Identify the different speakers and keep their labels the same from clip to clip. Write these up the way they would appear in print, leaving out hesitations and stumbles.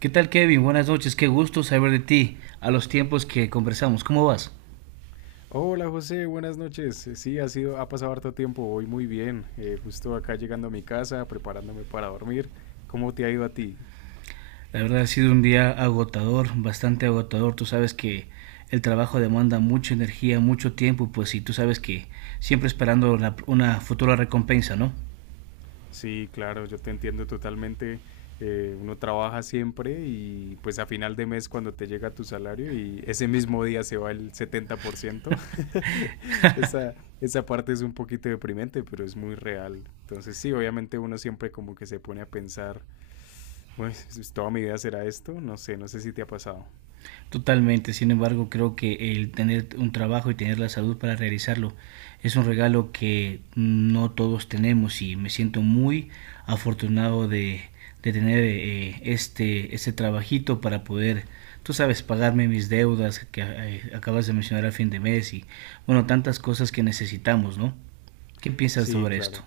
Speaker 1: ¿Qué tal, Kevin? Buenas noches, qué gusto saber de ti a los tiempos que conversamos. ¿Cómo vas?
Speaker 2: Hola José, buenas noches. Sí, ha sido, ha pasado harto tiempo, voy muy bien. Justo acá llegando a mi casa, preparándome para dormir. ¿Cómo te ha ido a ti?
Speaker 1: La verdad ha sido un día agotador, bastante agotador. Tú sabes que el trabajo demanda mucha energía, mucho tiempo, pues y tú sabes que siempre esperando una futura recompensa, ¿no?
Speaker 2: Sí, claro, yo te entiendo totalmente. Uno trabaja siempre y pues a final de mes cuando te llega tu salario y ese mismo día se va el 70%. Esa, esa parte es un poquito deprimente, pero es muy real. Entonces sí, obviamente uno siempre como que se pone a pensar, pues toda mi vida será esto. No sé, no sé si te ha pasado.
Speaker 1: Totalmente, sin embargo, creo que el tener un trabajo y tener la salud para realizarlo es un regalo que no todos tenemos y me siento muy afortunado de tener este trabajito para poder, tú sabes, pagarme mis deudas que acabas de mencionar al fin de mes y, bueno, tantas cosas que necesitamos, ¿no? ¿Qué piensas
Speaker 2: Sí,
Speaker 1: sobre esto?
Speaker 2: claro.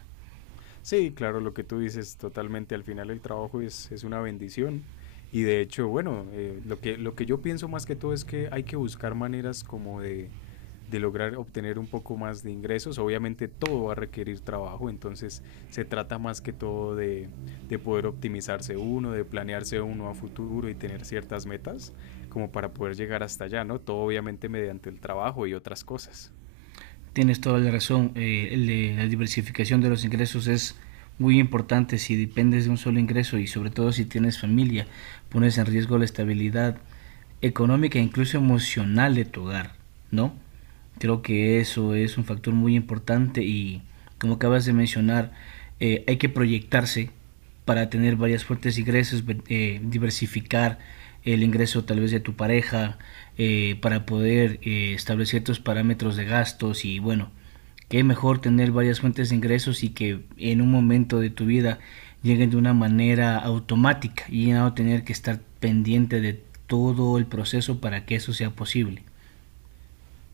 Speaker 2: Sí, claro, lo que tú dices totalmente. Al final el trabajo es una bendición. Y de hecho, bueno, lo que yo pienso más que todo es que hay que buscar maneras como de lograr obtener un poco más de ingresos. Obviamente todo va a requerir trabajo, entonces se trata más que todo de poder optimizarse uno, de planearse uno a futuro y tener ciertas metas como para poder llegar hasta allá, ¿no? Todo obviamente mediante el trabajo y otras cosas.
Speaker 1: Tienes toda la razón. La diversificación de los ingresos es muy importante. Si dependes de un solo ingreso y sobre todo si tienes familia, pones en riesgo la estabilidad económica e incluso emocional de tu hogar, ¿no? Creo que eso es un factor muy importante y como acabas de mencionar, hay que proyectarse para tener varias fuentes de ingresos, diversificar el ingreso tal vez de tu pareja, para poder establecer tus parámetros de gastos y bueno, qué mejor tener varias fuentes de ingresos y que en un momento de tu vida lleguen de una manera automática y no tener que estar pendiente de todo el proceso para que eso sea posible.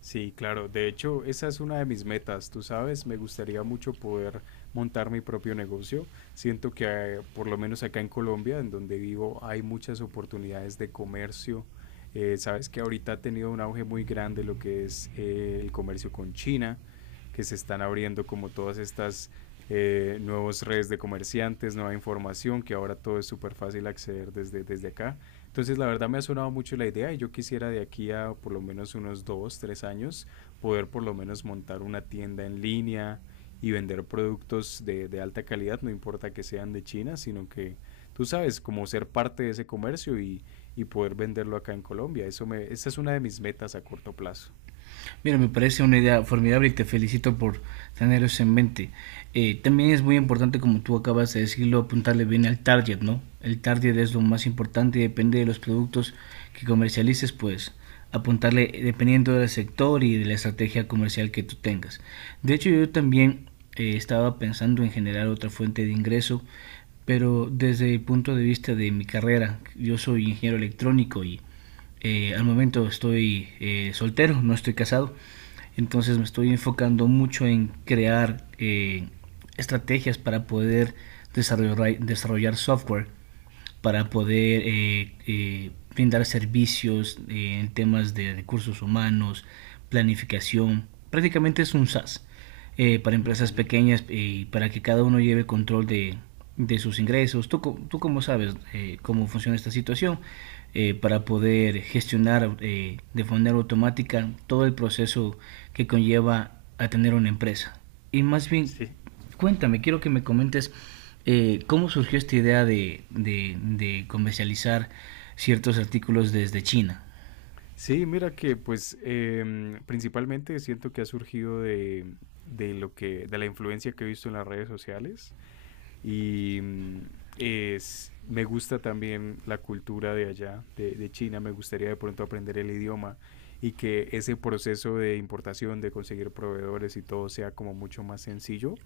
Speaker 2: Sí, claro. De hecho, esa es una de mis metas, tú sabes, me gustaría mucho poder montar mi propio negocio. Siento que por lo menos acá en Colombia, en donde vivo, hay muchas oportunidades de comercio. Sabes que ahorita ha tenido un auge muy grande lo que es el comercio con China, que se están abriendo como todas estas nuevas redes de comerciantes, nueva información, que ahora todo es súper fácil acceder desde acá. Entonces, la verdad me ha sonado mucho la idea y yo quisiera de aquí a por lo menos unos dos, tres años poder por lo menos montar una tienda en línea y vender productos de alta calidad, no importa que sean de China, sino que tú sabes, como ser parte de ese comercio y poder venderlo acá en Colombia. Esa es una de mis metas a corto plazo.
Speaker 1: Mira, me parece una idea formidable y te felicito por tener eso en mente. También es muy importante, como tú acabas de decirlo, apuntarle bien al target, ¿no? El target es lo más importante y depende de los productos que comercialices, pues apuntarle dependiendo del sector y de la estrategia comercial que tú tengas. De hecho, yo también estaba pensando en generar otra fuente de ingreso, pero desde el punto de vista de mi carrera, yo soy ingeniero electrónico y al momento estoy soltero, no estoy casado, entonces me estoy enfocando mucho en crear estrategias para poder desarrollar software, para poder brindar servicios en temas de recursos humanos, planificación, prácticamente es un SaaS para empresas
Speaker 2: Ujú.
Speaker 1: pequeñas y para que cada uno lleve control de sus ingresos. Tú cómo sabes cómo funciona esta situación para poder gestionar de manera automática todo el proceso que conlleva a tener una empresa. Y más bien,
Speaker 2: Sí,
Speaker 1: cuéntame, quiero que me comentes cómo surgió esta idea de comercializar ciertos artículos desde China.
Speaker 2: sí, mira que pues principalmente siento que ha surgido de lo que, de la influencia que he visto en las redes sociales. Y es, me gusta también la cultura de allá, de China. Me gustaría de pronto aprender el idioma y que ese proceso de importación, de conseguir proveedores y todo sea como mucho más sencillo.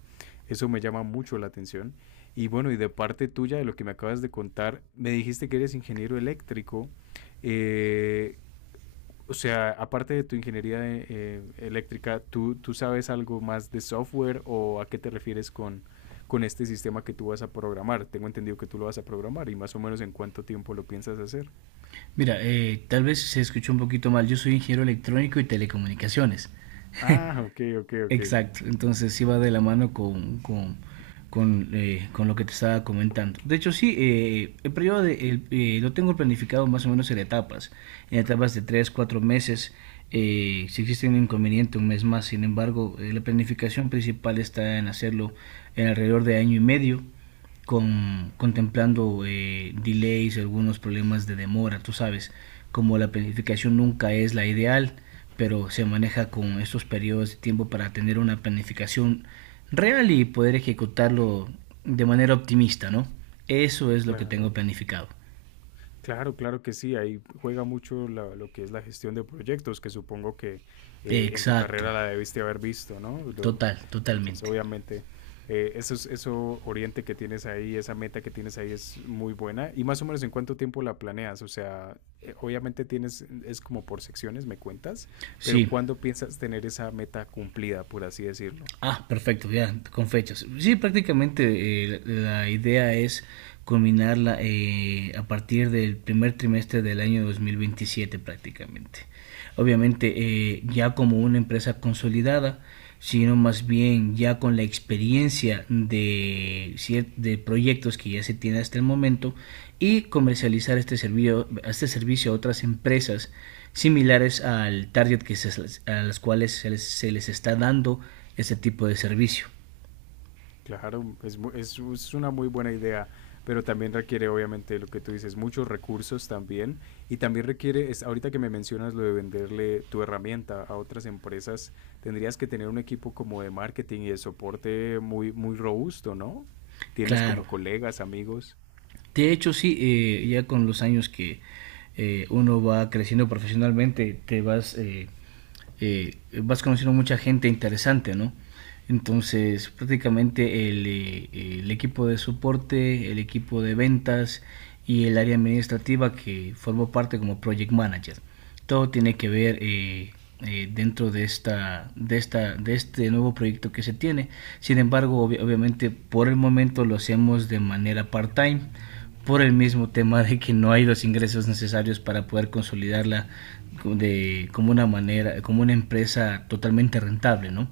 Speaker 2: Eso me llama mucho la atención. Y bueno, y de parte tuya, de lo que me acabas de contar, me dijiste que eres ingeniero eléctrico. Eh, o sea, aparte de tu ingeniería de, eléctrica, ¿tú sabes algo más de software o a qué te refieres con este sistema que tú vas a programar? Tengo entendido que tú lo vas a programar y más o menos en cuánto tiempo lo piensas hacer.
Speaker 1: Mira, tal vez se escuchó un poquito mal, yo soy ingeniero electrónico y telecomunicaciones.
Speaker 2: Ah, ok, ok, ok.
Speaker 1: Exacto, entonces iba de la mano con con lo que te estaba comentando. De hecho, sí, lo tengo planificado más o menos en etapas de 3 4 meses. Si existe un inconveniente, un mes más. Sin embargo, la planificación principal está en hacerlo en alrededor de año y medio contemplando delays, algunos problemas de demora, tú sabes, como la planificación nunca es la ideal, pero se maneja con estos periodos de tiempo para tener una planificación real y poder ejecutarlo de manera optimista, ¿no? Eso es lo que
Speaker 2: Claro,
Speaker 1: tengo planificado.
Speaker 2: claro, claro que sí, ahí juega mucho la- lo que es la gestión de proyectos, que supongo que en tu
Speaker 1: Exacto,
Speaker 2: carrera la debiste haber visto, ¿no? Lo- entonces,
Speaker 1: totalmente.
Speaker 2: obviamente, eso, es- eso oriente que tienes ahí, esa meta que tienes ahí es muy buena. ¿Y más o menos en cuánto tiempo la planeas? O sea, obviamente tienes, es como por secciones, me cuentas, pero
Speaker 1: Sí.
Speaker 2: ¿cuándo piensas tener esa meta cumplida, por así decirlo?
Speaker 1: Ah, perfecto, ya, con fechas. Sí, prácticamente la idea es culminarla a partir del primer trimestre del año 2027 prácticamente. Obviamente ya como una empresa consolidada, sino más bien ya con la experiencia de proyectos que ya se tiene hasta el momento y comercializar este servicio a otras empresas similares al target a las cuales se les está dando ese tipo de servicio.
Speaker 2: Claro, mu- es una muy buena idea, pero también requiere, obviamente, lo que tú dices, muchos recursos también. Y también requiere, es, ahorita que me mencionas lo de venderle tu herramienta a otras empresas, tendrías que tener un equipo como de marketing y de soporte muy, muy robusto, ¿no? Tienes
Speaker 1: Claro.
Speaker 2: como colegas, amigos.
Speaker 1: De hecho, sí, ya con los años que uno va creciendo profesionalmente, te vas, eh, vas conociendo mucha gente interesante, ¿no? Entonces, prácticamente el equipo de soporte, el equipo de ventas y el área administrativa que formó parte como project manager, ¿no? Todo tiene que ver dentro de de este nuevo proyecto que se tiene. Sin embargo, ob obviamente por el momento lo hacemos de manera part-time por el mismo tema de que no hay los ingresos necesarios para poder consolidarla de, como una manera, como una empresa totalmente rentable, ¿no?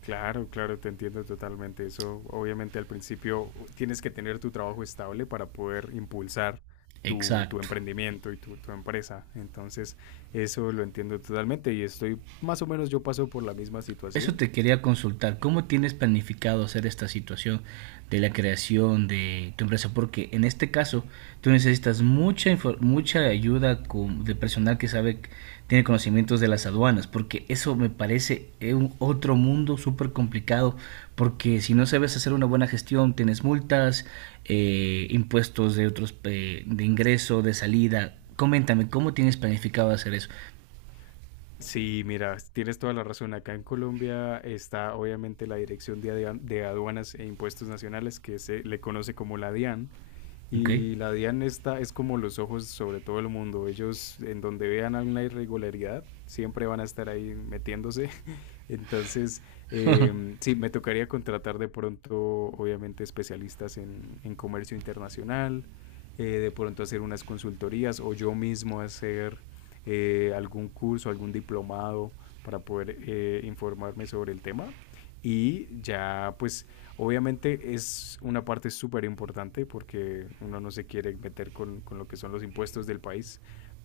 Speaker 2: Claro, claro, te entiendo totalmente. Eso, obviamente, al principio tienes que tener tu trabajo estable para poder impulsar tu
Speaker 1: Exacto.
Speaker 2: emprendimiento y tu empresa. Entonces, eso lo entiendo totalmente y estoy, más o menos, yo paso por la misma
Speaker 1: Eso
Speaker 2: situación.
Speaker 1: te quería consultar, ¿cómo tienes planificado hacer esta situación de la creación de tu empresa? Porque en este caso tú necesitas mucha ayuda de personal que sabe, tiene conocimientos de las aduanas, porque eso me parece un otro mundo súper complicado, porque si no sabes hacer una buena gestión, tienes multas, impuestos de otros, de ingreso, de salida. Coméntame, ¿cómo tienes planificado hacer eso?
Speaker 2: Sí, mira, tienes toda la razón. Acá en Colombia está, obviamente, la Dirección de de Aduanas e Impuestos Nacionales, que se le conoce como la DIAN.
Speaker 1: ¿Ok?
Speaker 2: Y la DIAN está, es como los ojos sobre todo el mundo. Ellos, en donde vean alguna irregularidad, siempre van a estar ahí metiéndose entonces, sí, me tocaría contratar de pronto, obviamente, especialistas en comercio internacional, de pronto hacer unas consultorías o yo mismo hacer algún curso, algún diplomado para poder informarme sobre el tema. Y ya, pues, obviamente es una parte súper importante porque uno no se quiere meter con lo que son los impuestos del país,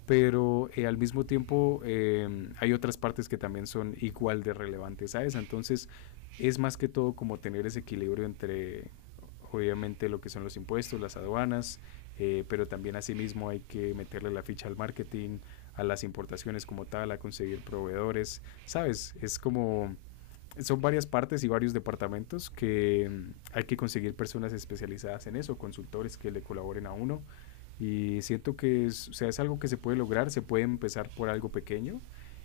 Speaker 2: pero al mismo tiempo hay otras partes que también son igual de relevantes a esa. Entonces, es más que todo como tener ese equilibrio entre, obviamente, lo que son los impuestos, las aduanas, pero también asimismo hay que meterle la ficha al marketing, a las importaciones como tal, a conseguir proveedores, ¿sabes? Es como... Son varias partes y varios departamentos que hay que conseguir personas especializadas en eso, consultores que le colaboren a uno y siento que es, o sea, es algo que se puede lograr, se puede empezar por algo pequeño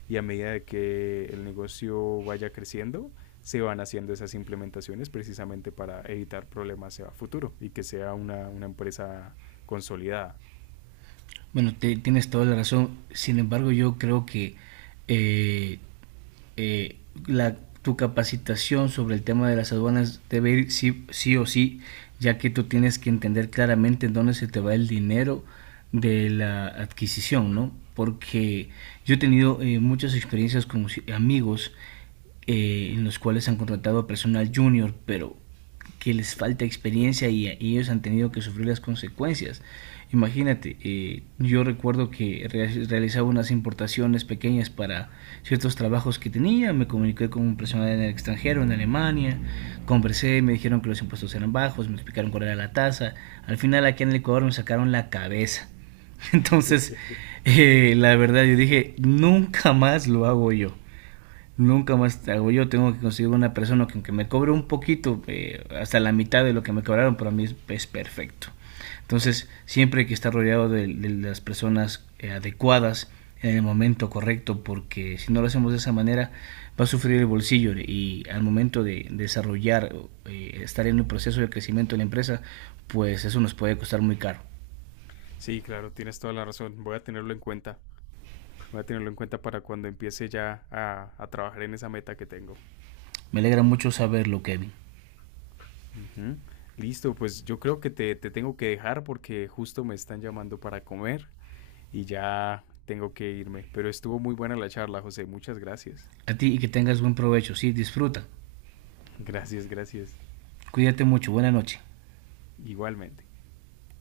Speaker 2: y a medida de que el negocio vaya creciendo, se van haciendo esas implementaciones precisamente para evitar problemas a futuro y que sea una empresa consolidada.
Speaker 1: Bueno, tienes toda la razón. Sin embargo, yo creo que eh, eh, la, tu capacitación sobre el tema de las aduanas debe ir sí, sí o sí, ya que tú tienes que entender claramente en dónde se te va el dinero de la adquisición, ¿no? Porque yo he tenido muchas experiencias con amigos en los cuales han contratado a personal junior, pero que les falta experiencia y ellos han tenido que sufrir las consecuencias. Imagínate, yo recuerdo que realizaba unas importaciones pequeñas para ciertos trabajos que tenía, me comuniqué con un personal en el extranjero, en Alemania, conversé, me dijeron que los impuestos eran bajos, me explicaron cuál era la tasa, al final aquí en el Ecuador me sacaron la cabeza. Entonces, la verdad, yo dije, nunca más lo hago yo. Nunca más te hago yo, tengo que conseguir una persona que aunque me cobre un poquito, hasta la mitad de lo que me cobraron, para mí es perfecto. Entonces, siempre hay que estar rodeado de las personas adecuadas en el momento correcto, porque si no lo hacemos de esa manera, va a sufrir el bolsillo y al momento de desarrollar, estar en un proceso de crecimiento de la empresa, pues eso nos puede costar muy caro.
Speaker 2: Sí, claro, tienes toda la razón. Voy a tenerlo en cuenta. Voy a tenerlo en cuenta para cuando empiece ya a trabajar en esa meta que tengo.
Speaker 1: Me alegra mucho saberlo, Kevin.
Speaker 2: Ujú. Listo, pues yo creo que te tengo que dejar porque justo me están llamando para comer. Y ya tengo que irme. Pero estuvo muy buena la charla, José. Muchas gracias.
Speaker 1: A ti y que tengas buen provecho. Sí, disfruta.
Speaker 2: Gracias, gracias.
Speaker 1: Cuídate mucho. Buena noche.
Speaker 2: Igualmente.